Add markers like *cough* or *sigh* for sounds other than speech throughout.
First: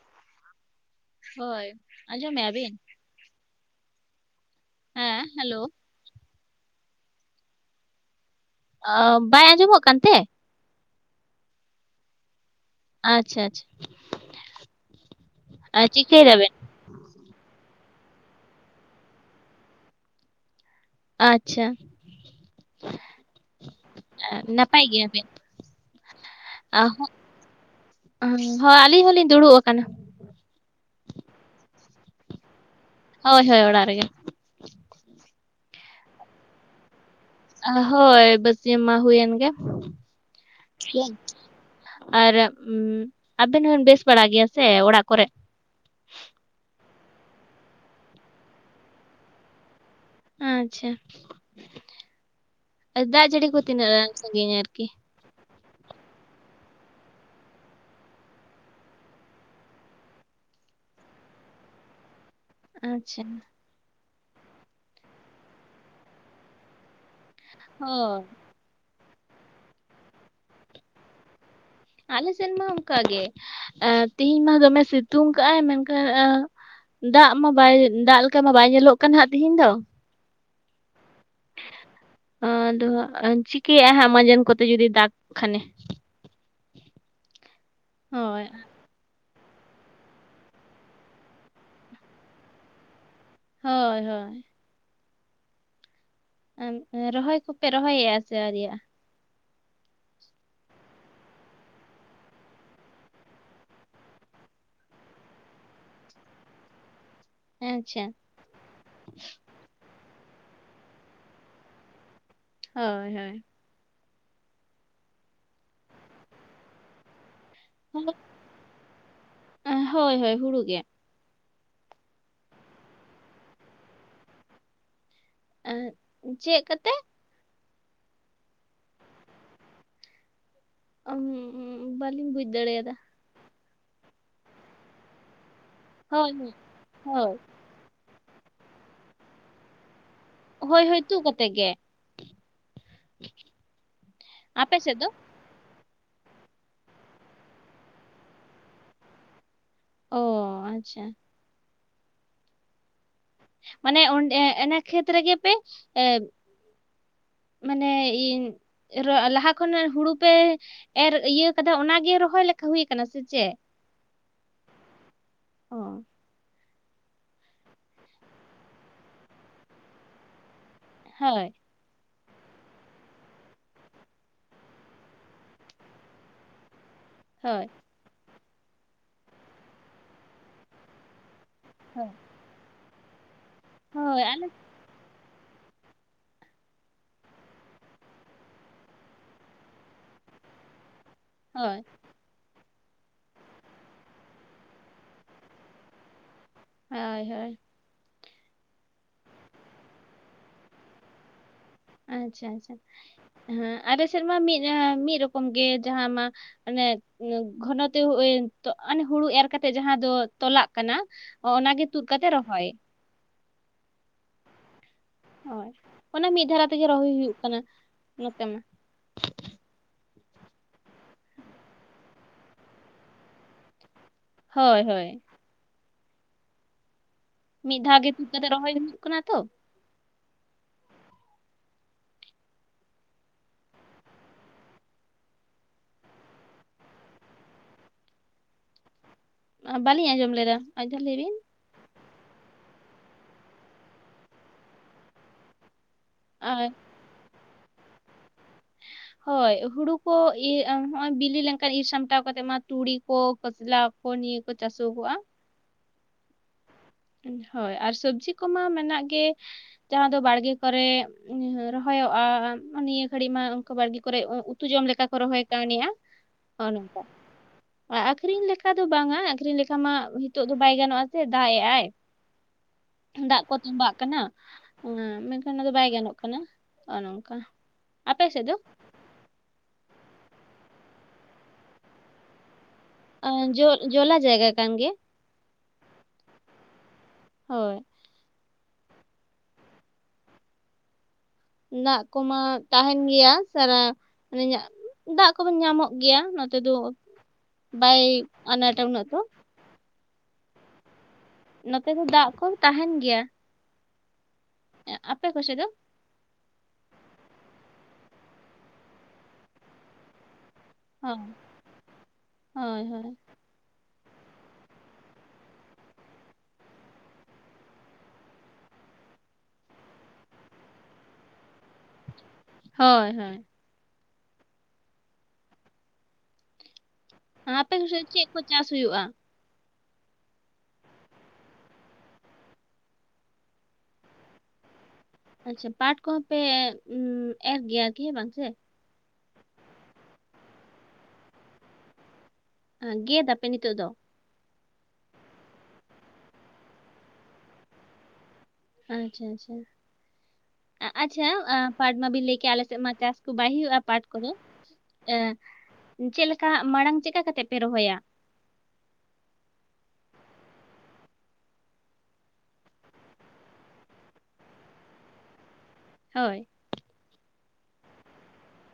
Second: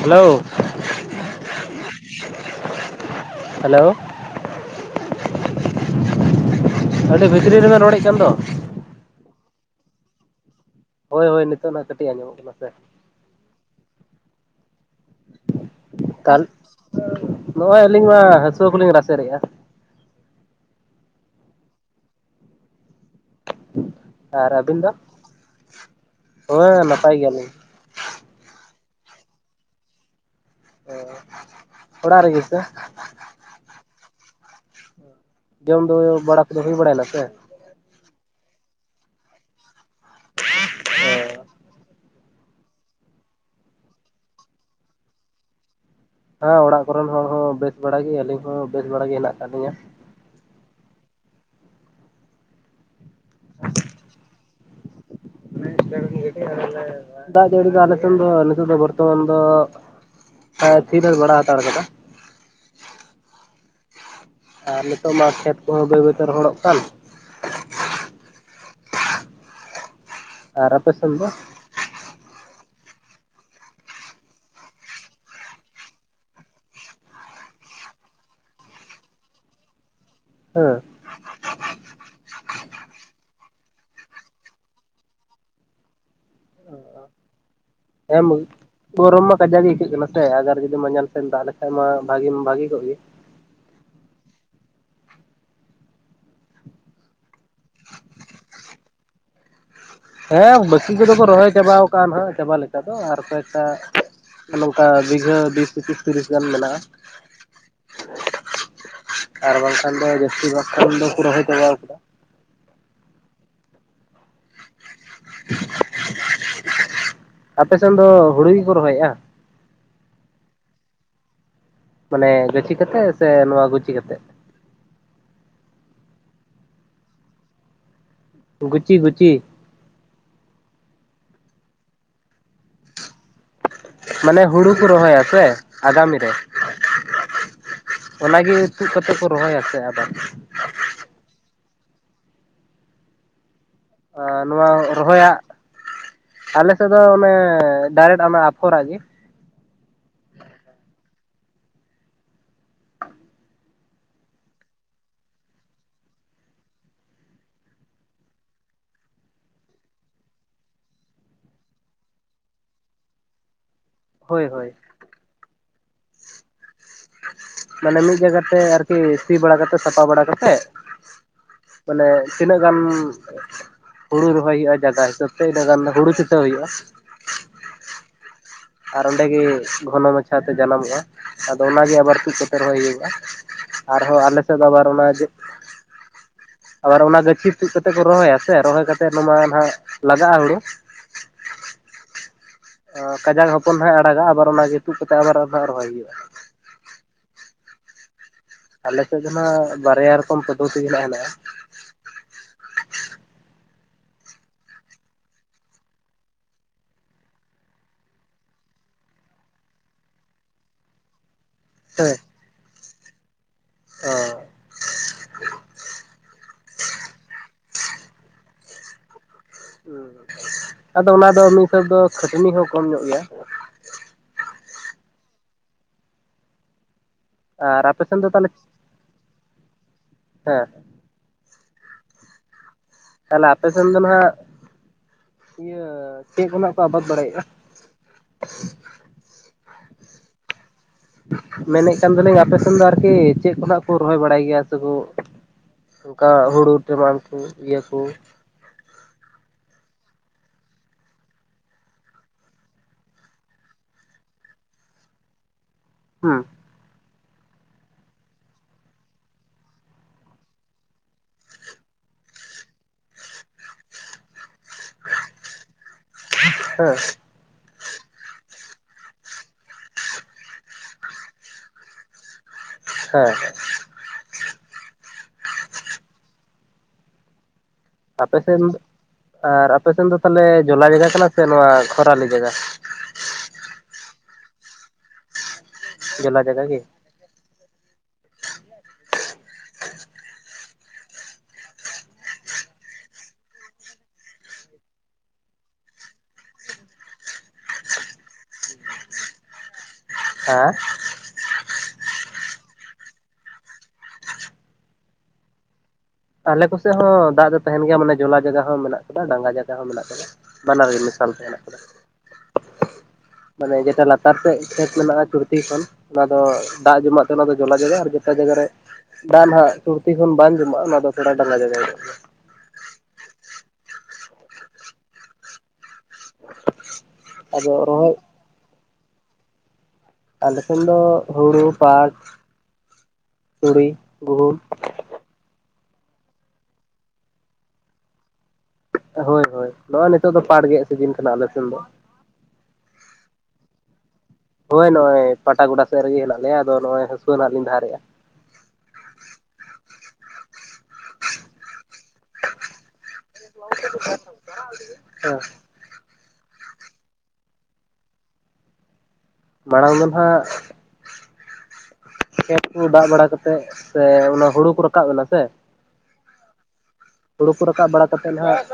Hello ᱦᱳᱭ ᱟᱸᱡᱚᱢᱮᱜᱭᱟ ᱵᱤᱱ? ᱦᱮᱞᱳ! ᱦᱮᱸ ᱦᱮᱞᱳ! ᱟᱹᱰᱤ ᱵᱷᱤᱛᱨᱤ ᱨᱮᱵᱮᱱ ᱨᱚᱲᱮᱫ ᱠᱟᱱ ᱫᱚ ᱾ ᱚ ᱵᱟᱭ ᱟᱸᱡᱚᱢᱚᱜ ᱠᱟᱱᱛᱮ? ᱦᱳᱭ ᱦᱳᱭ ᱱᱤᱛᱚᱜ ᱱᱟᱜ ᱠᱟᱹᱴᱤᱡ ᱟᱸᱡᱚᱢᱚᱜ ᱠᱟᱱᱟ ᱥᱮ ᱾ ᱟᱪᱪᱷᱟ ᱟᱪᱪᱷᱟ, ᱟᱨ ᱪᱤᱠᱟᱹᱭ ᱛᱟᱦᱚᱞᱮ ᱫᱟᱵᱮᱱ? ᱱᱚᱜᱼᱚᱭ ᱟᱹᱞᱤᱧ ᱢᱟ ᱦᱟᱹᱥᱩᱣᱟᱹ ᱠᱚᱞᱤᱧ ᱨᱟᱥᱮᱨᱮᱜ-ᱟ᱾ ᱟᱪᱪᱷᱟ᱾ ᱟᱨ ᱟᱹᱵᱤᱱ ᱱᱟᱯᱟᱭ ᱫᱚ ᱜᱮᱭᱟᱵᱮᱱ ᱦᱮᱸ *unintelligible* ᱱᱟᱯᱟᱭ ᱜᱮᱭᱟᱞᱤᱧ *unintelligible* ᱦᱚᱸ ᱟᱹᱞᱤᱧ ᱦᱚᱞᱤᱧ ᱫᱩᱲᱩᱵ ᱟᱠᱟᱱᱟ᱾ *unintelligible* ᱚᱲᱟᱜ ᱨᱮᱜᱮ ᱥᱮ? ᱦᱳᱭ ᱦᱳᱭ ᱚᱲᱟᱜ ᱨᱮᱜᱮ᱾ ᱡᱚᱢ ᱫᱚ *unintelligible* ᱵᱟᱲᱟ ᱠᱚ ᱫᱚ ᱦᱩᱭ ᱵᱟᱲᱟᱭᱱᱟ ᱥᱮ? ᱟ ᱦᱳᱭ ᱵᱟᱹᱥᱭᱟᱹᱢ ᱢᱟ ᱦᱩᱭᱮᱱ ᱜᱮ᱾ ᱟᱨ ᱟᱵᱮᱱ *unintelligible* ᱵᱮᱥ ᱵᱟᱲᱟ ᱜᱮᱭᱟ ᱥᱮ ᱚᱲᱟᱜ ᱠᱚᱨᱮ? ᱦᱮᱸ ᱚᱲᱟᱜ ᱠᱚᱨᱮᱱ ᱦᱚᱲ ᱦᱚᱸ ᱵᱮᱥ ᱵᱟᱲᱟᱜ ᱜᱮ ᱟᱹᱞᱤᱧ ᱦᱚᱸ ᱵᱮᱥ ᱵᱟᱲᱟᱜ ᱜᱮ ᱦᱮᱱᱟᱜ ᱟᱠᱟᱫ ᱞᱤᱧᱟᱹ᱾ ᱟᱪᱪᱷᱟ ᱟᱨ ᱫᱟᱜ ᱡᱟᱹᱲᱤ ᱠᱚ ᱛᱤᱱᱟᱹᱜ ᱥᱟᱺᱜᱤᱧ ᱟᱨᱠᱤ? *unintelligible* ᱫᱟᱜ ᱡᱟᱹᱲᱤ ᱫᱚ ᱟᱞᱮᱥᱮᱱ ᱫᱚ ᱱᱤᱛᱚᱜ ᱫᱚ ᱵᱚᱨᱛᱚᱢᱟᱱ ᱫᱚ ᱮ ᱛᱷᱤᱨ ᱵᱟᱲᱟ ᱦᱟᱛᱟᱲ ᱟᱠᱟᱫᱟ᱾ ᱟᱪᱪᱷᱟ᱾ ᱟᱨ ᱱᱤᱛᱚᱜ ᱢᱟ ᱠᱷᱮᱛ ᱠᱚᱦᱚᱸ ᱵᱟᱹᱭ ᱵᱟᱹᱭᱛᱮ ᱨᱚᱦᱚᱲᱚᱜ ᱠᱟᱱ᱾ ᱦᱳᱭ᱾ ᱟᱨ ᱟᱯᱮᱥᱮᱱ ᱫᱚ? ᱟᱞᱮᱥᱮᱱ ᱢᱟ ᱚᱱᱠᱟ ᱜᱮ ᱛᱤᱦᱤᱧ ᱢᱟ ᱫᱚᱢᱮ ᱥᱤᱛᱩᱝ ᱠᱟᱜ-ᱟᱭ ᱢᱮᱱᱠᱷᱟᱱ ᱮᱸ ᱫᱟᱜ ᱢᱟ ᱵᱟᱭ ᱫᱟᱜ ᱞᱮᱠᱟ ᱢᱟ ᱵᱟᱭ ᱧᱮᱞᱚᱜ ᱠᱟᱱ ᱦᱟᱸᱜ ᱛᱤᱦᱤᱧ ᱫᱚ᱾ ᱦᱮᱸ᱾ *inaudible* ᱟᱫᱚ ᱦᱟᱸᱜ ᱪᱤᱠᱟᱹᱭ-ᱟ ᱦᱟᱸᱜ ᱢᱟᱢᱟᱸᱱ ᱠᱚᱛᱮ ᱡᱩᱫᱤ ᱫᱟᱜ ᱠᱷᱟᱱᱮ? ᱦᱳᱭ *unintelligible* ᱜᱚᱨᱚᱢ ᱢᱟ ᱠᱟᱡᱟᱜ ᱜᱮ ᱟᱹᱭᱠᱟᱹᱜ ᱠᱟᱱᱟ ᱥᱮ ᱟᱜᱟᱨ ᱡᱩᱫᱤ ᱢᱟᱡᱟᱸᱱ ᱥᱮᱱ ᱫᱟᱜ ᱞᱮᱠᱷᱟᱱᱡ ᱢᱟ ᱵᱷᱟᱜᱤ ᱵᱷᱟᱜᱤ ᱠᱚᱜ ᱜᱮ᱾ ᱦᱳᱭ ᱦᱳᱭ᱾ ᱨᱚᱦᱚᱭ ᱠᱚᱯᱮ ᱨᱚᱦᱚᱭᱮᱜ-ᱟ ᱥᱮ ᱟᱹᱣᱨᱤᱭᱟᱜ-ᱟ? ᱦᱮᱸ ᱵᱟᱹᱠᱤ ᱠᱚᱫᱚ ᱠᱚ ᱨᱚᱦᱚᱭ ᱪᱟᱵᱟᱣ ᱟᱠᱟᱜ-ᱟ ᱱᱟᱦᱟᱸᱜ ᱪᱟᱵᱟ ᱞᱮᱠᱟ ᱫᱚ ᱟᱨ ᱠᱚᱭᱮᱠᱴᱟ ᱱᱚᱝᱠᱟ ᱵᱤᱜᱷᱟᱹ ᱵᱤᱥ ᱯᱚᱸᱪᱤᱥ ᱛᱤᱨᱤᱥ ᱜᱟᱱ ᱢᱮᱱᱟᱜ-ᱟ᱾ ᱟᱪᱪᱷᱟ᱾ ᱟᱨ ᱵᱟᱝᱠᱷᱟᱱ ᱫᱚ ᱡᱟᱹᱥᱛᱤ ᱵᱟᱠᱷᱚᱱ ᱫᱚᱠᱚ ᱨᱚᱦᱚᱭ ᱪᱟᱵᱟᱣ ᱠᱟᱫᱟ᱾ ᱦᱳᱭ ᱦᱳᱭ᱾ *inaudible* ᱟᱯᱮᱥᱮᱱ ᱫᱚ ᱦᱩᱲᱩ ᱜᱮᱠᱚ ᱨᱚᱦᱚᱭᱮᱜᱼᱟ? ᱮᱸ ᱦᱳᱭ ᱦᱳᱭ ᱦᱩᱲᱩ ᱜᱮ᱾ ᱢᱟᱱᱮ ᱜᱟᱹᱪᱷᱤ ᱠᱟᱛᱮᱜ ᱥᱮ ᱱᱚᱣᱟ ᱜᱩᱪᱷᱤ ᱠᱟᱛᱮᱜ? ᱮᱸ ᱦᱮᱜ ᱪᱮᱜ ᱠᱟᱛᱮᱜ? ᱜᱩᱪᱤ ᱜᱩᱪᱤ᱾ ᱵᱟᱹᱞᱤᱧ ᱵᱩᱡ ᱫᱟᱲᱮᱭᱟ-ᱫᱟ? ᱢᱟᱱᱮ ᱦᱩᱲᱩ ᱠᱚ ᱨᱚᱦᱚᱭᱟᱥᱮ ᱟᱜᱟᱢᱤ ᱦᱳᱭ ᱨᱮ᱾ ᱦᱳᱭ ᱚᱱᱟᱜᱮ ᱛᱩᱫ ᱠᱟᱛᱮᱜ ᱠᱚ ᱨᱚᱦᱚᱭᱟ ᱥᱮ ᱟᱵᱟᱨ? ᱦᱳᱭ ᱦᱳᱭ ᱛᱩᱜ ᱠᱟᱛᱮᱜ ᱜᱮ᱾ ᱟᱨ ᱱᱚᱣᱟ ᱟᱯᱮ ᱥᱮᱫ ᱫᱚ? ᱨᱚᱦᱚᱭᱟᱜ ᱟᱞᱮ ᱥᱮᱫ ᱫᱚ ᱚᱱᱮ ᱰᱟᱭᱨᱮᱴ ᱚᱱᱟ ᱟᱯᱷᱚᱨᱟᱜ ᱜᱮ᱾ ᱚ ᱟᱪᱪᱷᱟ᱾ ᱢᱟᱱᱮ ᱚᱸᱰᱮ ᱮᱱᱮ ᱠᱷᱮᱛ ᱨᱮᱜᱮ ᱯᱮ ᱮᱸ ᱢᱟᱱᱮ ᱤᱧ ᱞᱟᱦᱟ ᱠᱷᱚᱱᱟᱜ ᱦᱩᱲᱩ ᱯᱮ ᱮᱨ ᱤᱭᱟᱹ ᱠᱟᱫᱟ ᱚᱱᱟᱜᱮ ᱨᱚᱦᱚᱭ ᱞᱮᱠᱟ ᱦᱩᱭ ᱟᱠᱟᱱᱟ ᱥᱮ ᱪᱮᱜ? ᱦᱳᱭ ᱦᱳᱭ। ᱚ। ᱢᱟᱱᱮ ᱢᱤᱫ ᱡᱟᱭᱜᱟᱛᱮ ᱟᱨᱠᱤ ᱥᱤ ᱵᱟᱲᱟ ᱠᱟᱛᱮᱫ ᱥᱟᱯᱷᱟ ᱵᱟᱲᱟ ᱠᱟᱛᱮᱫ᱾ ᱦᱳᱭ᱾ ᱢᱟᱱᱮ ᱛᱤᱱᱟᱹᱜ ᱜᱟᱱ? ᱦᱩᱲᱩ ᱨᱚᱦᱚᱭ ᱦᱩᱭᱩᱜ-ᱟ ᱡᱟᱭᱜᱟ ᱦᱤᱥᱟᱹᱵ ᱛᱮ ᱤᱱᱟᱹ ᱜᱟᱱ ᱫᱚ ᱦᱩᱲᱩ ᱪᱤᱴᱟᱹᱣ ᱦᱩᱭᱩᱜ-ᱟ? ᱦᱳᱭ। ᱟᱨ ᱚᱸᱰᱮ ᱜᱮ ᱜᱷᱚᱱᱚ ᱢᱟᱪᱷᱟᱛᱮ ᱡᱟᱱᱟᱢᱚᱜ-ᱟ ᱟᱫᱚ ᱚᱱᱟᱜᱮ ᱦᱳᱭ ᱟᱵᱟᱨ ᱛᱩᱫ ᱠᱟᱛᱮᱫ ᱨᱚᱦᱚᱭ ᱦᱩᱭᱩᱜ-ᱟ ᱟᱨᱦᱚᱸ ᱟᱞᱮ ᱥᱮᱫ ᱫᱚ ᱟᱵᱟᱨ ᱚᱱᱟ ᱟᱵᱟᱨ ᱚᱱᱟ ᱜᱟᱹᱪᱷᱤ ᱛᱩᱫ ᱠᱟᱛᱮᱜ ᱠᱚ ᱨᱚᱦᱚᱭᱟ ᱥᱮ ᱨᱚᱦᱚᱭ ᱠᱟᱛᱮᱜ ᱚᱱᱟ ᱢᱟ ᱱᱟᱦᱟᱜ ᱞᱟᱜᱟᱜ-ᱟ ᱦᱩᱲᱩ᱾ ᱦᱳᱭ᱾ ᱠᱟᱡᱟᱠ ᱦᱚᱯᱚᱱ ᱦᱟᱸᱜ ᱮ ᱟᱲᱟᱜ-ᱟ, ᱟᱵᱟᱨ ᱚᱱᱟ ᱛᱩᱜ ᱠᱟᱛᱮ ᱟᱵᱟᱨ ᱟᱫᱚ ᱦᱟᱸᱜ ᱨᱚᱦᱚᱭ ᱦᱩᱭᱩᱜ-ᱟ᱾ ᱦᱳᱭ ᱦᱳᱭ᱾ ᱟᱞᱮ ᱥᱮᱫ ᱫᱚ ᱱᱟᱜ ᱵᱟᱨᱭᱟ ᱨᱚᱠᱚᱢ ᱯᱚᱫᱽᱫᱷᱚᱛᱤ ᱜᱮ ᱱᱟᱦᱟᱜ ᱦᱮᱱᱟᱜ-ᱟ᱾ ᱟᱪᱪᱷᱟ ᱟᱪᱪᱷᱟ, ᱦᱮᱸ ᱟᱨᱮ ᱥᱮᱱ ᱢᱟ ᱢᱤᱱ ᱢᱤᱱ ᱨᱚᱠᱚᱢ ᱜᱮ ᱡᱟᱦᱟᱸ ᱢᱟ ᱢᱟᱱᱮ ᱜᱷᱚᱱᱚ ᱛᱮ ᱦᱩᱭᱮᱱ ᱛᱚ ᱦᱟᱱᱮ ᱦᱩᱲᱩ ᱮᱨ ᱠᱟᱛᱮᱜ ᱡᱟᱦᱟᱸ ᱫᱚ ᱛᱚᱞᱟᱜ ᱠᱟᱱᱟ᱾ ᱚ ᱚᱱᱟᱜᱮ ᱛᱩᱫ ᱦᱮᱸ ᱠᱟᱛᱮ ᱨᱚᱦᱚᱭ᱾ ᱚ᱾ ᱦᱳᱭ, ᱚᱱᱟ ᱢᱤᱫ ᱫᱷᱟᱨᱟ ᱛᱮᱜᱮ ᱨᱚᱦᱚᱭ ᱦᱩᱭᱩᱜ ᱠᱟᱱᱟ ᱱᱚᱛᱮ ᱢᱟ᱾ ᱦᱩᱸ, ᱟᱫᱚ ᱚᱱᱟ ᱫᱚ ᱢᱤᱱ ᱦᱤᱥᱟᱹᱵ ᱫᱚ ᱠᱷᱟᱹᱴᱱᱤ ᱦᱚᱸ ᱠᱚᱢ ᱧᱚᱜ ᱜᱮᱭᱟ᱾ ᱦᱳᱭ ᱦᱳᱭ᱾ ᱢᱤᱫ ᱟᱨ ᱫᱷᱟᱣ ᱟᱯᱮ ᱜᱮ ᱥᱮᱱ ᱫᱚ ᱛᱩᱫ ᱛᱟᱦᱚᱞᱮ ᱠᱟᱛᱮᱜ ᱨᱚᱦᱚᱭ ᱦᱩᱭᱩᱜ ᱠᱟᱱᱟ ᱛᱚ᱾ ᱦᱮᱸ᱾ ᱛᱟᱦᱚᱞᱮ ᱟᱯᱮᱥᱮᱱ ᱫᱚ ᱱᱟᱜ ᱤᱭᱟᱹ ᱪᱮᱫ ᱠᱚ ᱱᱟᱜ ᱯᱮ ᱟᱵᱟᱫ ᱵᱟᱲᱟᱭᱮᱜ-ᱟ? ᱵᱟᱞᱤᱧ ᱟᱸᱡᱚᱢ ᱞᱮᱫᱟ ᱟᱨ ᱢᱤᱫᱷᱟᱣ ᱞᱟᱹᱭ ᱵᱤᱱ᱾ ᱢᱮᱱᱮᱫ ᱠᱟᱱ ᱫᱟᱞᱤᱧ ᱟᱯᱮ ᱥᱮᱱ ᱫᱚ ᱟᱨᱠᱤ ᱪᱮᱫ ᱠᱚᱱᱟᱜ ᱠᱚ ᱨᱚᱦᱚᱭ ᱵᱟᱲᱟᱭ ᱜᱮᱭᱟ ᱥᱮᱠᱚ ᱚᱱᱠᱟ ᱟᱨ ᱦᱩᱲᱩ ᱴᱮᱢᱟᱱ ᱠᱚ ᱤᱭᱟᱹᱠᱩ? ᱦᱳᱭ ᱦᱩᱲᱩ ᱠᱚ ᱤᱨ ᱦᱚᱸᱜ-ᱚᱭ ᱵᱤᱞᱤ ᱞᱮᱱᱠᱟᱱ ᱤᱨ ᱥᱟᱢᱴᱟᱣ ᱠᱟᱛᱮ ᱢᱟ ᱛᱩᱲᱤ ᱠᱚ ᱠᱟᱥᱞᱟ ᱠᱚ ᱱᱤᱭᱟᱹ ᱠᱚ ᱪᱟᱥᱚᱜᱚᱜ-ᱟ᱾ ᱦᱩᱸ᱾ ᱦᱳᱭ, ᱟᱨ ᱥᱚᱵᱽᱡᱤ ᱠᱚᱢᱟ ᱢᱮᱱᱟᱜ ᱜᱮ᱾ ᱡᱟᱦᱟᱸ ᱫᱚ ᱵᱟᱲᱜᱮ ᱠᱚᱨᱮ ᱨᱚᱦᱚᱭᱚᱜ-ᱟ, ᱱᱤᱭᱟᱹ ᱜᱷᱟᱹᱲᱤᱡ ᱢᱟ ᱵᱟᱲᱜᱮ ᱠᱚᱨᱮ ᱩᱛᱩ ᱡᱚᱢ ᱞᱮᱠᱟ ᱠᱚ ᱨᱚᱦᱚᱭ ᱠᱟᱹᱣᱱᱤᱜ-ᱟ ᱦᱚᱸᱜ-ᱚ ᱦᱮᱸ ᱱᱚᱝᱠᱟ᱾ ᱟ ᱟᱠᱷᱨᱤᱧ ᱞᱮᱠᱟ ᱫᱚ ᱵᱟᱝᱟ ᱟᱠᱷᱨᱤᱧ ᱞᱮᱠᱟ ᱢᱟ ᱱᱤᱛᱚᱜ ᱫᱚ ᱵᱟᱭ ᱜᱟᱱᱚᱜ-ᱟ ᱥᱮ ᱫᱟᱜ ᱮᱜ ᱟᱭ᱾ ᱦᱮᱸ ᱫᱟᱜ ᱠᱚ ᱛᱚᱵᱟᱜ ᱠᱟᱱᱟ, ᱢᱮᱱᱠᱷᱟᱱ ᱚᱱᱟᱫᱚ ᱵᱟᱭ ᱜᱟᱱᱚᱜ ᱠᱟᱱᱟ ᱚᱱᱮ ᱚᱝᱠᱟ᱾ ᱟᱯᱮ ᱥᱮᱱ ᱟᱨ ᱟᱯᱮ ᱥᱮᱱ ᱫᱚ ᱛᱟᱦᱚᱞᱮ ᱡᱚᱞᱟ ᱡᱟᱭᱜᱟ ᱠᱟᱱᱟ ᱥᱮ ᱱᱚᱣᱟ ᱠᱷᱚᱨᱟᱞᱤ ᱡᱟᱭᱜᱟ? ᱟ ᱡᱚ ᱡᱚᱞᱟ ᱡᱟᱭᱜᱟ ᱠᱟᱱ ᱜᱮᱭᱟ᱾ ᱡᱚᱞᱟ ᱡᱟᱭᱜᱟ ᱜᱮ? ᱦᱳᱭ। ᱫᱟᱜ ᱠᱚᱢᱟ ᱛᱟᱦᱮᱱ ᱜᱮᱭᱟ ᱥᱟᱨᱟ *unintelligible* ᱫᱟᱜ ᱠᱚᱫᱚ ᱧᱟᱢᱚᱜ ᱜᱮᱭᱟ ᱱᱚᱛᱮ ᱫᱚ ᱵᱟᱭ ᱟᱱᱟᱴᱟ ᱩᱱᱟᱹᱜ ᱫᱚ᱾ ᱦᱮᱸ? ᱱᱚᱛᱮ ᱫᱚ ᱫᱟᱜ ᱠᱚ ᱛᱟᱦᱮᱱ ᱜᱮᱭᱟ᱾ ᱮᱸ ᱟᱯᱮ ᱠᱚᱥᱮ ᱫᱚ? ᱟᱞᱮ ᱠᱚᱥᱮᱫ ᱦᱚᱸ ᱫᱟᱜ ᱫᱚ ᱛᱟᱦᱮᱱ ᱜᱮᱭᱟ ᱢᱟᱱᱮ ᱡᱚᱞᱟ ᱡᱟᱜᱟ ᱦᱚᱸ ᱢᱮᱱᱟᱜ ᱟᱠᱟᱫᱟ, ᱰᱟᱸᱜᱟ ᱡᱟᱜᱟ ᱦᱚᱸ ᱢᱮᱱᱟᱜ ᱟᱠᱟᱫᱟ᱾ ᱵᱟᱱᱟᱨ ᱜᱮ ᱦᱳᱭ ᱢᱮᱥᱟ ᱢᱤᱥᱤ ᱦᱮᱱᱟᱜ ᱟᱠᱟᱫᱟ ᱞᱮ ᱦᱳᱭ ᱦᱳᱭ ᱢᱟᱱᱮ ᱡᱮᱴᱟ ᱞᱟᱛᱟᱨ ᱥᱮᱫ ᱠᱷᱮᱛ ᱢᱮᱱᱟᱜ-ᱟ, ᱪᱩᱨᱛᱤ ᱠᱷᱚᱱ ᱚᱱᱟ ᱫᱚ ᱫᱟᱜ ᱡᱚᱢᱟᱜ ᱛᱮ ᱚᱱᱟ ᱫᱚ ᱡᱚᱞᱟ ᱡᱟᱭᱜᱟ ᱟᱨ ᱡᱮᱴᱟ ᱡᱟᱭᱜᱟ ᱨᱮ ᱫᱟᱜ ᱱᱟᱦᱟᱸᱜ ᱥᱩᱨᱛᱤ ᱠᱷᱚᱱ ᱵᱟᱝ ᱡᱚᱢᱟᱜᱼᱟ, ᱚᱱᱟ ᱫᱚ ᱛᱷᱚᱲᱟ ᱰᱟᱸᱜᱟ ᱡᱟᱭᱜᱟ ᱦᱳᱭᱳᱜ ᱦᱳᱭ ᱦᱳᱭ, ᱟᱫᱚ ᱚᱱᱟᱛᱮ ᱟᱯᱮ ᱥᱮᱫ ᱨᱚᱦᱚᱭ ᱠᱩ ᱪᱟᱥ ᱦᱩᱭᱩᱜᱼᱟ? ᱟᱞᱮ ᱥᱮᱱ ᱫᱚ ᱦᱩᱲᱩ, ᱯᱟᱴ, ᱛᱩᱲᱤ, ᱜᱩᱦᱩᱢ, ᱟᱪᱪᱷᱟ, ᱯᱟᱴ ᱠᱚ ᱦᱚᱸ ᱯᱮ ᱮᱨ ᱜᱮᱭᱟᱠᱤ ᱵᱟᱝ ᱥᱮ, ᱦᱳᱭ ᱦᱳᱭ, ᱱᱚᱜᱼᱚᱭ ᱱᱤᱛᱚᱜ ᱫᱚ ᱯᱟᱴ ᱜᱮᱫ ᱥᱤᱡᱤᱱ ᱠᱟᱱᱟ ᱟᱞᱮ ᱥᱮᱱ ᱫᱚ᱾ ᱜᱮᱫ ᱟᱯᱮ ᱱᱤᱛᱳᱜ ᱫᱚ? ᱦᱳᱭ ᱱᱚᱜᱼᱚᱭ ᱯᱟᱴᱟ ᱜᱚᱰᱟ ᱥᱮᱫ ᱨᱮᱜᱮ ᱦᱮᱱᱟᱜ ᱞᱮᱭᱟ, ᱟᱫᱚ ᱱᱚᱜᱼᱚᱭ ᱦᱟᱹᱥᱩᱣᱟᱹ ᱱᱟᱸᱜ ᱞᱤᱧ ᱫᱷᱟᱨ ᱮᱫ-ᱟ᱾ ᱟᱪᱪᱷᱟ ᱟᱪᱪᱷᱟ, ᱟᱪᱪᱷᱟ ᱯᱟᱴ ᱢᱟ ᱵᱤᱱ ᱞᱟᱹᱭ ᱠᱮᱫ-ᱟ ᱟᱞᱮ ᱥᱮᱫ ᱢᱟ ᱪᱟᱥ ᱠᱩ ᱵᱟᱭ ᱦᱩᱭᱩᱜᱼᱟ ᱯᱟᱴ ᱠᱚ ᱫᱚ, ᱮᱻ ᱦᱮᱸ ᱪᱮᱫ ᱞᱮᱠᱟ, ᱢᱟᱲᱟᱝ ᱪᱮᱠᱟ ᱠᱟᱛᱮ ᱯᱮ ᱨᱚᱦᱚᱭᱟ? ᱢᱟᱲᱟᱝ ᱫᱷᱚ ᱱᱟᱦᱟᱜ ᱠᱷᱮᱛ ᱠᱚ ᱫᱟᱜ ᱵᱟᱲᱟ ᱠᱟᱛᱮᱫ ᱥᱮ ᱚᱱᱟ ᱦᱳᱲᱳ ᱠᱚ ᱨᱟᱠᱟᱵ ᱮᱱᱟ ᱥᱮ? ᱦᱳᱭ, ᱦᱳᱲᱳ ᱠᱚ ᱨᱟᱠᱟᱵ ᱵᱟᱲᱟ ᱠᱟᱛᱮᱫ ᱱᱟᱦᱟᱸᱜ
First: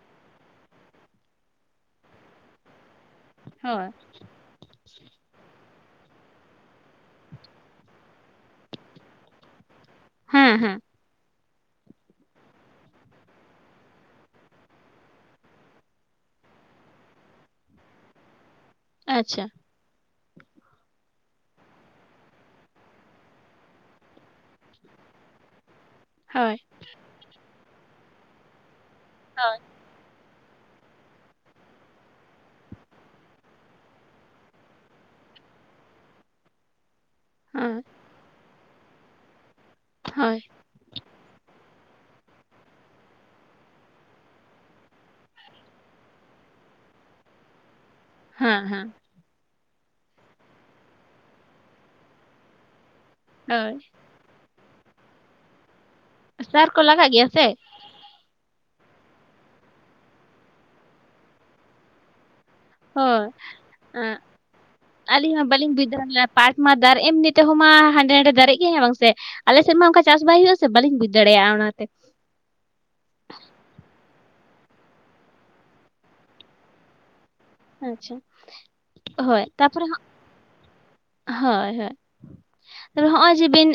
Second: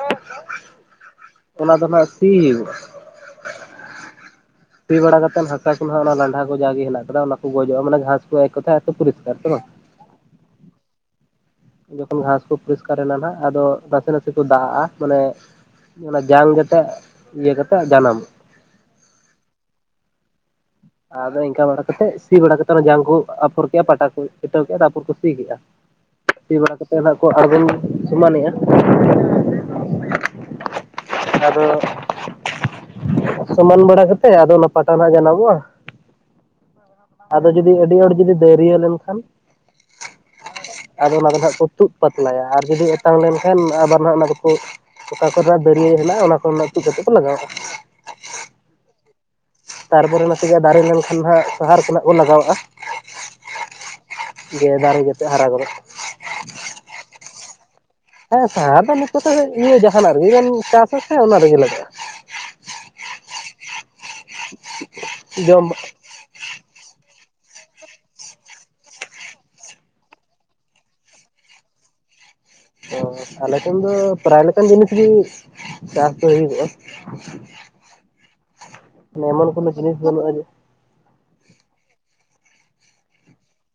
ᱚᱱᱟ ᱫᱚ ᱱᱟᱸᱜ ᱥᱤ ᱦᱩᱭᱩᱜ-ᱟ ᱾ ᱦᱳᱭ, *unintelligible* ᱥᱤ ᱵᱟᱲᱟ ᱠᱟᱛᱮ ᱦᱟᱥᱠᱟ ᱠᱚ ᱱᱟᱦᱟᱜ ᱚᱱᱟ ᱞᱟᱸᱰᱷᱟ ᱠᱚ ᱡᱟᱜᱮ ᱦᱮᱱᱟᱜ ᱟᱠᱟᱫᱟ, ᱚᱱᱟ ᱠᱚ ᱜᱚᱡᱚᱜᱼᱟ, ᱢᱟᱱᱮ ᱜᱷᱟᱥ ᱠᱚᱠ ᱠᱚᱛᱷᱟᱭ ᱟᱨᱠᱤ ᱯᱚᱨᱤᱥᱠᱟᱨ ᱥᱮ ᱵᱟᱝ? ᱦᱮᱸ ᱦᱮᱸ, ᱡᱚᱠᱷᱚᱱ ᱜᱷᱟᱸᱥ ᱠᱚ ᱯᱚᱨᱤᱥᱠᱟᱨ ᱮᱱᱟ ᱱᱟᱜ ᱟᱫᱚ ᱱᱟᱥᱮ ᱱᱟᱥᱮ ᱠᱚ ᱫᱟᱜ ᱟᱜᱼᱟ, ᱢᱟᱱᱮ, ᱚᱱᱟ ᱡᱟᱝ ᱡᱟᱛᱮ ᱤᱭᱟᱹ ᱠᱟᱛᱮᱜ ᱡᱟᱱᱟᱢᱚᱜ ᱟᱪᱪᱷᱟ, ᱟᱫᱚ ᱤᱝᱠᱟ ᱵᱟᱲᱟ ᱠᱟᱛᱮᱜ, ᱥᱤ ᱵᱟᱲᱟᱛᱮ ᱚᱱᱟ ᱡᱟᱝ ᱠᱳ ᱟᱯᱷᱚᱨ ᱠᱮᱫᱼᱟ ᱯᱟᱴᱟ ᱠᱚ ᱪᱷᱤᱴᱟᱹ ᱴᱟᱹᱣ ᱠᱮᱫᱼᱟ, ᱛᱟᱨᱯᱚᱨ ᱠᱚ ᱥᱤ ᱠᱮᱫᱟ᱾ ᱥᱤ ᱦᱳᱭ ᱵᱟᱲᱟ ᱠᱟᱛᱮᱫ ᱱᱟᱸᱜ ᱠᱚ ᱟᱲᱜᱚᱢ ᱥᱚᱢᱟᱱᱮᱜ-ᱟ᱾ ᱦᱳᱭ, *unintelligible* ᱟᱫᱚ ᱥᱚᱢᱟᱱ ᱵᱟᱲᱟ ᱠᱟᱛᱮ ᱟᱫᱚ ᱚᱱᱟ ᱯᱟᱴ ᱟᱲᱟᱜ ᱡᱟᱱᱟᱢᱚᱜᱼᱟ᱾ ᱟᱫᱚ ᱡᱩᱫᱤ ᱦᱳᱭ ᱟᱹᱰᱤᱭᱟᱹᱲ ᱡᱩᱫᱤ ᱫᱟᱹᱨᱭᱟᱹ ᱞᱮᱱ ᱠᱷᱟᱱ ᱦᱳᱭ, ᱟᱫᱚ ᱚᱱᱟ ᱫᱚ ᱦᱟᱸᱜ ᱠᱚ ᱛᱩᱫ ᱯᱟᱛᱞᱟᱭᱟ ᱟᱨ ᱡᱩᱫᱤ ᱮᱛᱟᱝ ᱞᱮᱱ ᱠᱷᱟᱱ ᱟᱵᱟᱨ ᱦᱟᱸᱜ ᱚᱱᱟ ᱫᱚ ᱠᱚ ᱚᱠᱟ ᱠᱚᱨᱮᱱᱟᱜ ᱫᱟᱹᱨᱭᱟᱹ ᱦᱮᱱᱟᱜᱼᱟ ᱚᱱᱟ ᱠᱚᱨᱮᱱᱟᱜ ᱛᱩᱫ ᱠᱟᱛᱮᱫ ᱠᱚ ᱞᱟᱜᱟᱣᱟ ᱾ ᱦᱟᱸ ᱦᱟᱸ, ᱛᱟᱨᱯᱚᱨᱮ ᱱᱟᱥᱮᱡᱟ ᱫᱟᱨᱮ ᱧᱮᱞᱠᱷᱟᱱ ᱦᱟᱜ ᱥᱟᱦᱟᱨ ᱥᱮ ᱱᱟᱜ ᱵᱚ ᱞᱟᱜᱟᱣᱟᱜᱼᱟ᱾ *unintelligible* ᱡᱮ ᱫᱟᱨᱮ ᱡᱟᱛᱮ ᱦᱟᱨᱟᱜᱚᱫᱚᱜ᱾ ᱥᱟᱨ ᱠᱚ ᱞᱟᱜᱟᱜ ᱜᱮᱭᱟ ᱥᱮ? ᱦᱮᱸ ᱥᱟᱦᱟᱨ ᱫᱚ ᱱᱤᱛ ᱠᱚᱛᱮ, ᱤᱭᱟᱹ ᱡᱟᱦᱱᱟᱜ ᱨᱮ ᱜᱮ ᱵᱮᱱ ᱪᱟᱥ ᱟᱥᱮ ᱚᱱᱟ ᱨᱮ ᱜᱮ ᱞᱟᱜᱟᱜᱼᱟ᱾ ᱦᱚᱸ, ᱟᱹᱞᱤᱧ ᱦᱚᱸ ᱡᱚᱢ ᱵᱟᱹᱞᱤᱧ ᱵᱩᱡ ᱫᱟᱲᱮ ᱟᱵᱤᱱᱟ, ᱯᱟᱴ ᱢᱟ ᱫᱟᱨ ᱮᱢᱱᱤ ᱛᱮᱦᱚᱸ ᱢᱟ ᱦᱟᱸᱰᱮ ᱱᱟᱰᱮ ᱫᱟᱨᱮᱜ ᱜᱮ ᱦᱮᱸ ᱵᱟᱝ ᱥᱮ? ᱟᱞᱮ ᱥᱮᱫ ᱢᱟ ᱚᱱᱠᱟ ᱪᱟᱥ ᱵᱟᱭ ᱦᱩᱭᱩᱜᱼᱟ ᱥᱮ ᱵᱟᱹᱞᱤᱧ ᱵᱩᱡ ᱫᱟᱲᱮᱭᱟᱜᱼᱟ ᱚᱱᱟᱛᱮ ᱾ ᱚ ᱟᱞᱮ ᱥᱮᱱ ᱫᱚ ᱯᱨᱟᱭ ᱞᱮᱠᱟᱱ ᱡᱤᱱᱤᱥ ᱜᱮ ᱪᱟᱥ ᱫᱚ ᱦᱳᱭᱳᱜᱚᱜᱼᱟ᱾ ᱟᱪᱪᱷᱟ ᱦᱳᱭ ᱛᱟᱯᱚᱨᱮ ᱡᱤᱱᱤᱥ ᱦᱟᱸᱜ ᱵᱟᱹᱱᱩᱜᱼᱟ ᱡᱮ ᱦᱳᱭ ᱦᱳᱭ ᱾ ᱛᱮ ᱦᱚᱸᱜᱼᱚᱭ ᱡᱮ ᱵᱤᱱ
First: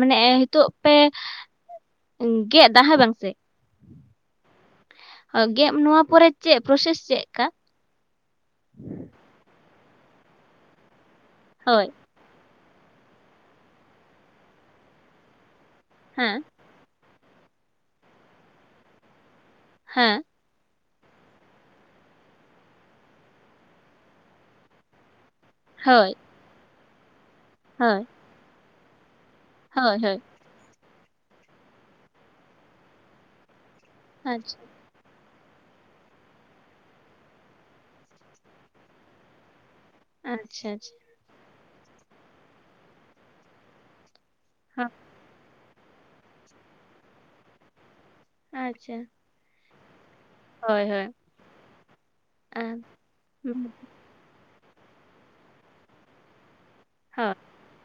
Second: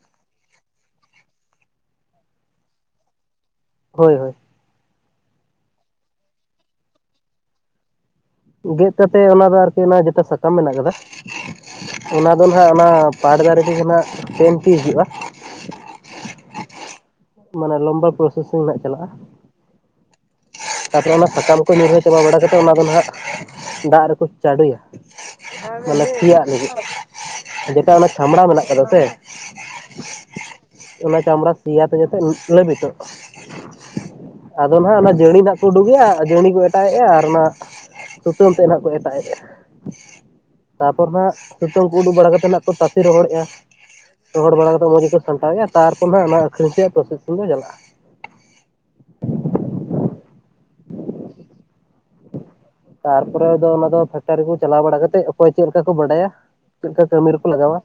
ᱢᱟᱱᱮ ᱦᱤᱛᱚᱜ ᱯᱮ ᱜᱮᱜ ᱫᱟ ᱦᱮᱸ ᱵᱟᱝᱥᱮ? ᱦᱳᱭ ᱦᱳᱭ᱾ ᱜᱮᱜ ᱱᱚᱣᱟ ᱯᱚᱨᱮ ᱪᱮᱜ ᱯᱨᱚᱥᱮᱥ ᱪᱮᱜ ᱠᱟ? ᱜᱮᱛ ᱠᱟᱛᱮᱜ ᱚᱱᱟ ᱫᱚ ᱟᱨᱠᱤ ᱚᱱᱟ ᱡᱮᱛᱮ ᱥᱟᱠᱟᱢ ᱢᱮᱱᱟᱜ ᱠᱟᱫᱟ ᱦᱳᱭ᱾ ᱚᱱᱟ ᱫᱚ ᱱᱟᱦᱟᱜ ᱚᱱᱟ ᱯᱟᱴ ᱫᱟᱨᱮ ᱛᱮᱜᱮ ᱱᱟᱜ ᱯᱮᱱ ᱴᱤ ᱦᱤᱡᱩᱜᱼᱟ᱾ ᱦᱮᱸ᱾ ᱢᱟᱱᱮ ᱞᱚᱢᱵᱟ ᱯᱨᱚᱥᱮᱥᱤᱝ ᱱᱟᱜ ᱪᱟᱞᱟᱜᱼᱟ ᱾ ᱦᱮᱸ᱾ ᱛᱟᱨᱯᱚᱨᱮ ᱚᱱᱟ ᱥᱟᱠᱟᱢ ᱠᱚ ᱧᱩᱨᱦᱟᱹ ᱪᱟᱵᱟ ᱵᱟᱲᱟᱛᱮᱫ ᱚᱱᱟ ᱫᱚ ᱱᱟᱦᱟᱜ ᱫᱟᱜ ᱨᱮᱠᱚ ᱪᱟᱰᱳᱭᱟ᱾ ᱢᱟᱱᱮ ᱦᱳᱭ ᱥᱮᱭᱟᱜ ᱞᱟᱹᱜᱤᱫ ᱡᱮᱴᱟ ᱦᱳᱭ ᱚᱱᱟ ᱪᱷᱟᱢᱲᱟ ᱢᱮᱱᱟᱜ ᱠᱟᱫᱟ ᱥᱮ? ᱦᱳᱭ ᱦᱳᱭ᱾ ᱚᱱᱟ ᱪᱟᱢᱲᱟ ᱥᱮᱭᱟᱛᱮ ᱡᱟᱛᱮ ᱞᱟᱹᱵᱤᱛᱚᱜ᱾ ᱟᱪ ᱟᱫᱚ ᱱᱟᱦᱟᱜ ᱚᱱᱟ ᱡᱟᱹᱲᱤ ᱦᱟᱜ ᱠᱚ ᱩᱰᱩᱠᱮᱜᱼᱟ ᱟᱨ ᱡᱟᱹᱲᱤ ᱠᱚ ᱮᱴᱟᱜᱮᱜᱼᱟ ᱟᱨ ᱚᱱᱟ ᱥᱩᱛᱟᱹᱢ ᱛᱮᱫ ᱱᱟᱦᱱᱟᱜ ᱠᱚ ᱮᱴᱟᱜᱮᱜᱼᱟ ᱟᱪᱪᱷᱟ ᱾ ᱟᱪᱪᱷᱟ ᱛᱟᱯᱚᱨ ᱦᱟᱸᱱᱟᱜ ᱥᱩᱛᱟᱹᱢ ᱠᱚ ᱩᱰᱩᱠ ᱵᱟᱲᱟ ᱠᱟᱛᱮ ᱟᱸᱱᱟᱜ ᱠᱚ ᱛᱟᱥᱮ ᱨᱚᱦᱚᱲᱮᱜᱼᱟ᱾ ᱨᱚᱦᱚᱲ ᱵᱟᱲᱟ ᱠᱟᱛᱮᱫ ᱦᱚᱸ ᱢᱚᱸᱡᱽ ᱜᱮᱠᱚ ᱥᱟᱢᱴᱟᱣᱮᱫᱼᱟ ᱛᱟᱨᱯᱚᱨ ᱱᱟᱦᱟᱜ ᱚᱱᱟ ᱟᱠᱷᱨᱤᱧ ᱨᱮᱭᱟᱜ ᱯᱨᱚᱥᱮᱥᱤᱝ ᱨᱮ ᱪᱟᱞᱟᱜᱼᱟ᱾ ᱟᱪᱪᱷᱟ᱾ ᱦᱳᱭ ᱦᱳᱭ᱾ ᱟᱢ ᱛᱟᱨᱯᱚᱨᱮ ᱦᱳᱭ ᱚᱱᱟ ᱫᱚ ᱯᱷᱮᱠᱴᱟᱨᱤ ᱠᱚ ᱪᱟᱞᱟᱣ ᱵᱟᱲᱟ ᱠᱟᱛᱮᱫ ᱚᱠᱚᱭ ᱪᱮᱫ ᱞᱮᱠᱟ ᱠᱚ ᱵᱟᱰᱟᱭᱟ ᱪᱮᱫ ᱞᱮᱠᱟ ᱠᱟᱹᱢᱤ ᱨᱮᱠᱚ ᱞᱟᱜᱟᱣᱟ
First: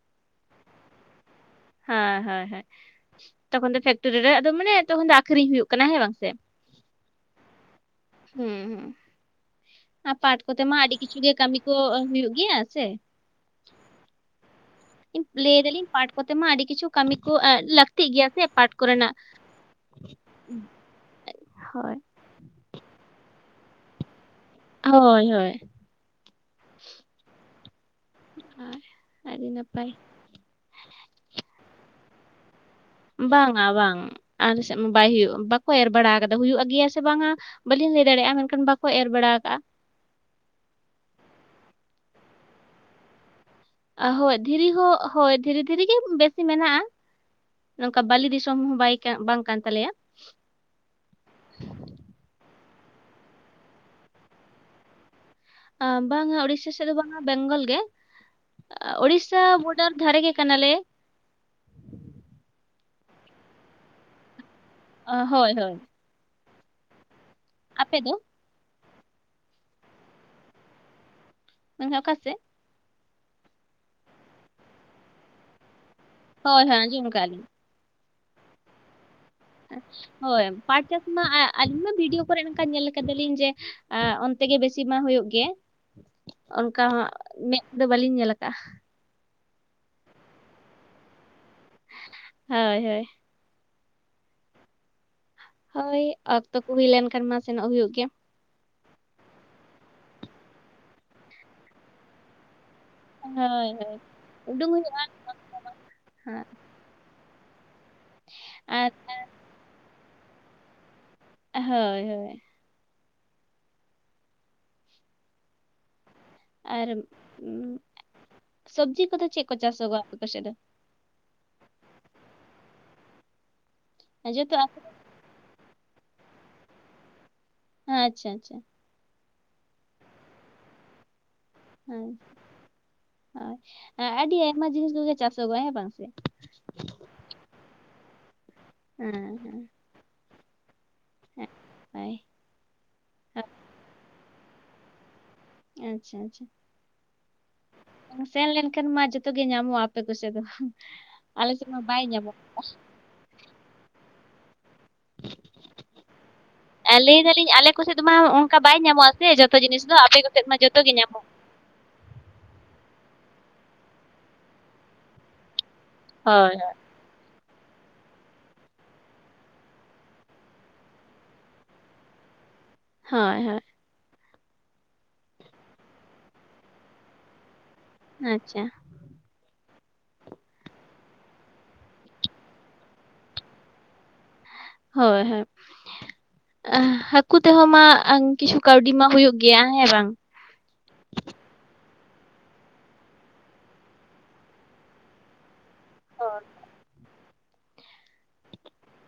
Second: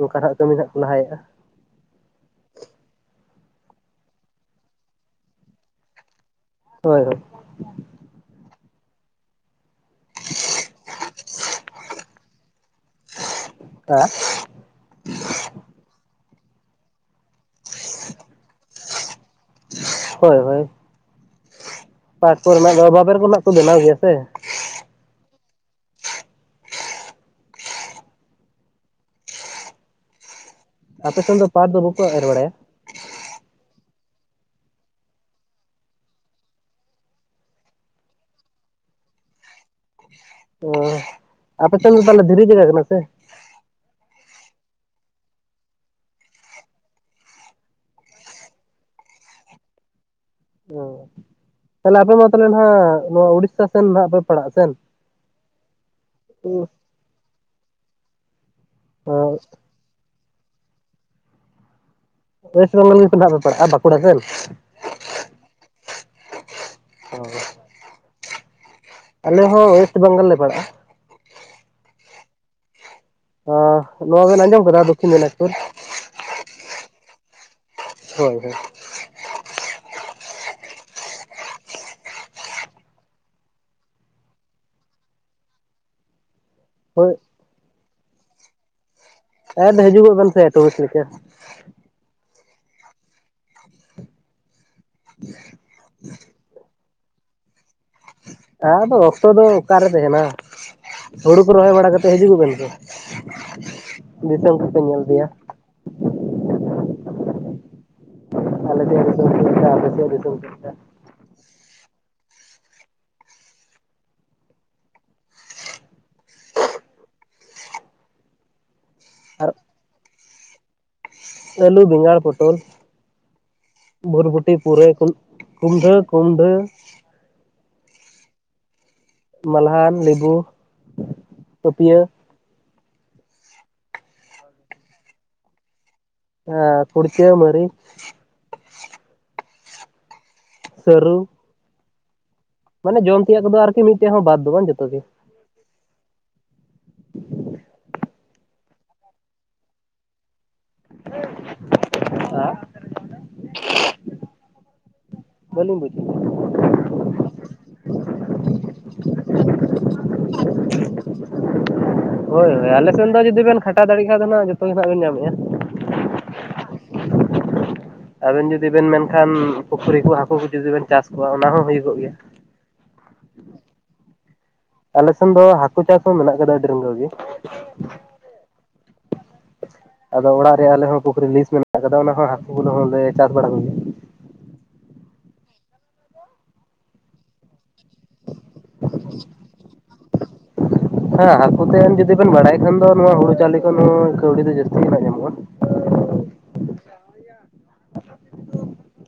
ᱚᱱᱠᱟ ᱦᱟᱜ ᱠᱟᱹᱢᱤ ᱱᱟᱦᱟᱜ ᱠᱚ ᱞᱟᱦᱟᱭᱮᱜᱼᱟ᱾ ᱦᱮᱸ ᱦᱳᱭ ᱦᱳᱭ ᱛᱚᱠᱷᱚᱱ ᱫᱚ ᱯᱷᱮᱠᱴᱚᱨᱤ ᱨᱮ ᱟᱫᱚ ᱢᱟᱱᱮ ᱛᱚᱠᱷᱚᱱ ᱫᱚ ᱟᱠᱷᱨᱤᱧ ᱦᱩᱭᱩᱜ ᱠᱟᱱᱟ ᱦᱮᱸ ᱵᱟᱝᱥᱮ? ᱦᱳᱭ ᱦᱳᱭ᱾ ᱦᱮᱸ ᱦᱮᱸ ᱟᱨ ᱯᱟᱴ ᱠᱚᱛᱮ ᱢᱟ ᱟᱹᱰᱤ ᱠᱤᱪᱷᱩ ᱜᱮ ᱠᱟᱹᱢᱤ ᱠᱚ ᱦᱩᱭᱩᱜ ᱜᱮᱭᱟ ᱥᱮ᱾ *unintelligible* ᱯᱞᱮ ᱫᱟᱹᱞᱤᱧ ᱯᱟᱴ ᱠᱚᱛᱮ ᱢᱟ ᱟᱹᱰᱤ ᱠᱤᱪᱷᱩ ᱠᱟᱹᱢᱤ ᱠᱚ ᱞᱟᱹᱠᱛᱤᱜ ᱜᱮᱭᱟ ᱥᱮ ᱯᱟᱴ ᱠᱚᱨᱮᱱᱟᱜ᱾ ᱦᱳᱭ ᱦᱳᱭ ᱦᱳᱭ ᱯᱟᱴ ᱠᱚᱨᱮᱱᱟᱜ ᱫᱚ ᱵᱟᱵᱮᱨ ᱠᱚ ᱱᱟᱦᱟᱜ ᱠᱚ ᱵᱮᱱᱟᱣ ᱜᱮᱭᱟ ᱥᱮ᱾ ᱦᱳᱭ ᱦᱳᱭ᱾ ᱦᱚᱭ ᱟᱹᱰᱤ ᱱᱟᱯᱟᱭ᱾ ᱟᱯᱮ ᱥᱮᱱ ᱫᱚ ᱯᱟᱴ ᱫᱚ ᱵᱟᱠᱚ ᱮᱨ ᱵᱟᱲᱟᱭᱟ? ᱵᱟᱝᱟ ᱵᱟᱝ ᱟᱞ ᱥᱮᱫ ᱵᱟᱭ ᱦᱩᱭᱩᱜ ᱵᱟᱠᱚ ᱮᱨ ᱵᱟᱲᱟ ᱠᱟᱫᱟ ᱦᱳᱭᱳᱜ ᱜᱮᱭᱟ ᱥᱮ ᱵᱟᱝᱼᱟ᱾ ᱵᱟᱹᱞᱤᱧ ᱞᱟᱹᱭ ᱫᱟᱲᱮᱭᱟᱜᱼᱟ ᱢᱮᱱᱠᱷᱟᱱ ᱵᱟᱠᱚ ᱮᱨ ᱵᱟᱲᱟ ᱟᱠᱟᱜᱼᱟ᱾ ᱚ ᱟᱯᱮ ᱥᱮᱱ ᱫᱚ ᱛᱟᱦᱚᱞᱮ ᱫᱷᱤᱨᱤ ᱡᱟᱭᱜᱟ ᱠᱟᱱᱟ ᱥᱮ? ᱦᱳᱭ ᱫᱷᱤᱨᱤ ᱦᱚᱸ ᱦᱳᱭ ᱫᱷᱤᱨᱤ ᱫᱷᱤᱨᱤ ᱜᱮ ᱵᱮᱥᱤ ᱢᱮᱱᱟᱜᱼᱟ᱾ ᱱᱚᱝᱠᱟ ᱵᱟᱹᱞᱤ ᱫᱤᱥᱚᱢ ᱦᱚᱸ ᱵᱟᱭ ᱵᱟᱝ ᱠᱟᱱ ᱛᱟᱞᱮᱭᱟ᱾ ᱚ ᱛᱟᱦᱚᱞᱮ ᱟᱯᱮ ᱢᱟ ᱛᱟᱦᱚᱞᱮ ᱱᱟᱦᱟᱜ ᱱᱚᱣᱟ ᱩᱲᱤᱥᱥᱟ ᱥᱮᱱ ᱱᱟᱦᱟᱜ ᱯᱮ ᱯᱟᱲᱟᱜᱼᱟ ᱥᱮᱱ? ᱟ ᱵᱟᱝᱼᱟ ᱩᱲᱤᱥᱥᱟ ᱥᱮᱫ ᱫᱚ ᱵᱟᱝᱼᱟ ᱵᱮᱝᱜᱚᱞ ᱜᱮ, ᱩᱲᱤᱥᱥᱟ ᱵᱳ ᱰᱟᱨ ᱫᱷᱟᱨᱮ ᱜᱮ ᱠᱟᱱᱟᱞᱮ᱾ ᱚᱭᱮᱥᱴ ᱵᱮᱝᱜᱚᱞ ᱜᱮᱥᱮ ᱱᱟᱦᱟᱜ ᱯᱮ ᱯᱟᱲᱟᱜᱼᱟ ᱵᱟᱠᱩᱲᱟ ᱥᱮᱱ? ᱦᱳᱭ ᱦᱳᱭ᱾ ᱦᱳᱸ᱾ ᱟᱯᱮ ᱫᱚ? ᱟᱞᱮ ᱦᱚᱸ ᱚᱭᱮᱥᱴ ᱵᱮᱝᱜᱚᱞ ᱞᱮ ᱯᱟᱲᱟᱜᱼᱟ᱾ ᱢᱮᱱᱠᱷᱟᱡ ᱚᱠᱟᱥᱮᱫ? ᱱᱚᱣᱟ ᱵᱮᱱ ᱟᱸᱡᱚᱢ ᱟᱠᱟᱫᱟ ᱫᱚᱠᱠᱷᱤᱱ ᱫᱤᱱᱟᱡᱽᱯᱩᱨ᱾ ᱦᱳᱭ ᱦᱳᱭ ᱟᱸᱡᱚᱢ ᱟᱠᱜᱼᱟ ᱞᱤᱧ᱾ ᱦᱳᱭ ᱾ ᱦᱳᱭ ᱯᱟᱴ ᱪᱟᱥ ᱢᱟ ᱟᱹᱞᱤᱧ ᱢᱟ ᱵᱷᱤᱰᱤᱭᱳ ᱠᱚᱨᱮ ᱚᱱᱠᱟ ᱧᱮᱞ ᱠᱟᱫᱟᱞᱤᱧ ᱡᱮ ᱮ ᱚᱱᱛᱮ ᱜᱮ ᱵᱮᱥᱤ ᱢᱟ ᱦᱩᱭᱩᱜ ᱜᱮ᱾ ᱚᱱᱠᱟ ᱦᱚᱸ ᱦᱳᱭ ᱢᱮᱫ ᱫᱚ ᱵᱟᱹᱞᱤᱧ ᱧᱮᱞ ᱟᱠᱟᱜᱼᱟ᱾ ᱮᱫ ᱦᱤᱡᱩᱜᱚᱜ ᱵᱤᱱ ᱛᱮ ᱥᱮᱪᱮᱫ ᱦᱳᱭ ᱦᱳᱭ᱾ *inaudible* ᱦᱳᱭ ᱚᱠᱛᱚ ᱠᱚ ᱦᱩᱭ ᱞᱮᱱᱠᱷᱟᱱ ᱢᱟ ᱥᱮᱱᱚᱜ ᱦᱩᱭᱩᱜ ᱜᱮᱭᱟ᱾ ᱟ ᱟᱫᱚ ᱚᱠᱛᱚ ᱫᱚ ᱚᱠᱟᱨᱮ ᱛᱟᱦᱮᱱᱟ ᱦᱩᱲᱩ ᱠᱚ ᱨᱚᱦᱚᱭ ᱵᱟᱲᱟ ᱠᱟᱛᱮᱫ ᱦᱤᱡᱩᱜᱚᱜ ᱵᱮᱱ ᱛᱚ᱾ ᱦᱳᱭ ᱦᱳᱭ ᱩᱰᱩᱝ ᱦᱩᱭᱩᱜᱼᱟ ᱧᱮᱞ ᱤᱫᱤᱭᱟ *unintelligible* ᱦᱮᱸ᱾ ᱟᱞᱮ ᱟᱨ ᱥᱮᱭᱟᱜ *unintelligible* ᱫᱤᱥᱚᱢ *unintelligible* ᱦᱳᱭ ᱦᱳᱭ᱾ ᱟᱨ ᱥᱚᱵᱡᱤ ᱠᱚᱫᱚ ᱪᱮᱫ ᱠᱚ ᱪᱟᱥ ᱡᱚᱜᱚᱜᱼᱟ ᱟᱯᱮ ᱥᱮᱡ ᱫᱚ? ᱟᱞᱩ, ᱵᱮᱸᱜᱟᱲ, ᱯᱚᱴᱚᱞ, ᱵᱷᱩᱨᱵᱩᱴᱤ, ᱡᱚᱛᱚ ᱟᱯᱮ? ᱯᱩᱨᱟᱹᱭ ᱩᱢᱫᱟᱹ ᱠᱩᱱᱰᱟᱹ᱾ ᱦᱮᱸ ᱟᱪᱪᱷᱟ ᱟᱪᱪᱷᱟ᱾ ᱢᱟᱞᱦᱟᱱ, ᱞᱮᱵᱩ᱾ ᱯᱟᱹᱯᱤᱭᱟᱹ ᱦᱮᱸ ᱦᱳᱭ ᱟᱹᱰᱤ ᱟᱭᱢᱟ ᱡᱤᱱᱤᱥ ᱠᱚᱜᱮ ᱪᱟᱥᱚᱜᱚᱜᱼᱟ ᱦᱮᱸ ᱵᱟᱝ ᱥᱮ᱾ ᱦᱮᱸ ᱠᱩᱲᱪᱟᱹ ᱢᱟᱨᱤᱡ ᱦᱮᱸ ᱦᱩᱸ᱾ ᱥᱟᱹᱨᱩ, ᱦᱮᱸ ᱦᱳᱭ ᱢᱟᱱᱮ ᱡᱚᱢ ᱛᱮᱭᱟᱜ ᱠᱚᱫᱚ ᱟᱨᱠᱤ ᱢᱤᱫᱴᱮᱡ ᱦᱚᱸ ᱵᱟᱫ ᱫᱚ ᱵᱟᱝ ᱡᱚᱛᱚ ᱜᱮ᱾ ᱟᱪᱪᱷᱟ ᱟᱪᱪᱷᱟ᱾ ᱥᱮᱱ ᱞᱮᱱᱠᱷᱟᱱ ᱢᱟ ᱡᱚᱛᱚᱜᱮ ᱧᱟᱢᱚᱜᱼᱟ ᱟᱯᱮ ᱠᱚᱥᱮᱫ ᱫᱚ ᱟᱞᱮ ᱥᱮᱫ ᱢᱟ ᱵᱟᱭ ᱧᱟᱢᱚᱜᱼᱟ᱾ ᱵᱟᱞᱤᱧ ᱵᱩᱡ ᱢᱮᱱ ᱮᱞᱤᱧ ᱟᱞᱮ ᱥᱮᱫ ᱫᱚ ᱢᱟ ᱚᱱᱠᱟ ᱵᱟᱭ ᱧᱟᱢᱚᱜᱼᱟ, ᱥᱮ ᱡᱚᱛᱚ ᱡᱤᱱᱤᱥ ᱫᱚ ᱟᱯᱮ ᱠᱚ ᱥᱮᱫ ᱢᱟ ᱡᱚᱛᱚ ᱜᱮ ᱧᱟᱢᱚᱜ᱾ ᱦᱳᱭ ᱟᱞᱮ ᱥᱮᱱ ᱫᱚ ᱡᱩᱫᱤ ᱵᱮᱱ ᱠᱷᱟᱴᱟᱣ ᱫᱟᱲᱮᱭᱟᱜ ᱠᱷᱟᱱ ᱫᱚ ᱦᱟᱸᱜ ᱡᱚᱛᱚ ᱜᱮ ᱟᱸᱱᱟᱜ ᱵᱮᱱ ᱧᱟᱢᱮᱫᱼᱟ᱾ ᱦᱳᱭ ᱦᱳᱭ᱾ *inaudible* ᱟᱵᱮᱱ ᱡᱩᱫᱤ ᱵᱮᱱ ᱢᱮᱱᱠᱷᱟᱱ ᱯᱩᱠᱷᱨᱤ ᱠᱚ ᱦᱟᱹᱠᱩ ᱠᱚ ᱡᱩᱫᱤ ᱵᱮᱱ ᱪᱟᱥ ᱠᱚᱣᱟ ᱚᱱᱟ ᱦᱚᱸ ᱦᱩᱭᱩᱜᱚᱜ ᱜᱮᱭᱟ᱾ ᱦᱳᱭ ᱦᱳᱭ᱾ ᱟᱞᱮ ᱥᱮᱱ ᱫᱚ ᱦᱟᱹᱠᱩ ᱪᱟᱥ ᱦᱚᱸ ᱢᱮᱱᱟᱜ ᱠᱟᱫᱟ ᱟᱹᱰᱤ ᱨᱟᱜᱤ ᱜᱮ᱾ ᱟᱪᱪᱷᱟ᱾ *inaudible* ᱟᱫᱚ ᱚᱲᱟᱜ ᱨᱮ ᱟᱞᱮ ᱦᱚᱸ ᱯᱩᱠᱷᱨᱤ ᱞᱤᱥ ᱢᱮᱱᱟᱜ ᱟᱠᱟᱫᱟ ᱚᱱᱟ ᱦᱚᱸ ᱦᱟᱹᱠᱩ ᱜᱚᱜᱮ ᱦᱚᱸᱞᱮ ᱪᱟᱥ ᱵᱟᱲᱟ ᱠᱚᱜᱮᱭᱟ᱾ ᱦᱳᱭ ᱦᱳᱭ ᱦᱟᱹᱠᱩ ᱛᱮᱦᱚᱸ ᱢᱟ ᱠᱤᱪᱷᱩ ᱠᱟᱹᱣᱰᱤ ᱢᱟ ᱦᱩᱭᱩᱜ ᱜᱮᱭᱟ ᱦᱮᱸ ᱵᱟᱝ? ᱦᱮᱸ ᱦᱟᱹᱠᱩ ᱛᱮ ᱡᱩᱫᱤ ᱵᱮᱱ ᱵᱟᱲᱟᱭ ᱠᱷᱟᱱ ᱫᱚ ᱱᱚᱣᱟ ᱦᱩᱲᱩ ᱠᱚ ᱠᱟᱹᱣᱰᱤ ᱠᱷᱚᱱ ᱫᱚ ᱡᱟᱹᱥᱛᱤ ᱜᱮ ᱧᱟᱢᱚᱜᱼᱟ᱾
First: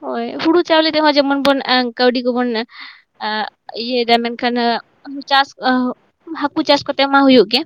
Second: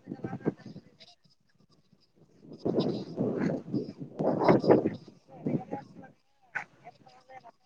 ᱦᱳᱭ ᱦᱩᱲᱩ ᱪᱟᱣᱞᱮ ᱨᱮᱦᱚᱸ ᱡᱮᱢᱚᱱ ᱵᱮᱱ ᱮ ᱠᱟᱹᱣᱰᱤ ᱠᱚ ᱵᱚᱱ ᱮ ᱟᱜ ᱤᱭᱟᱹᱭᱫᱟᱭ ᱢᱮᱱᱠᱷᱟᱱ ᱪᱟᱥ ᱦᱟᱹᱠᱩ ᱪᱟᱥ ᱠᱚᱛᱮ ᱢᱟ ᱦᱩᱭᱩᱜ ᱜᱮ,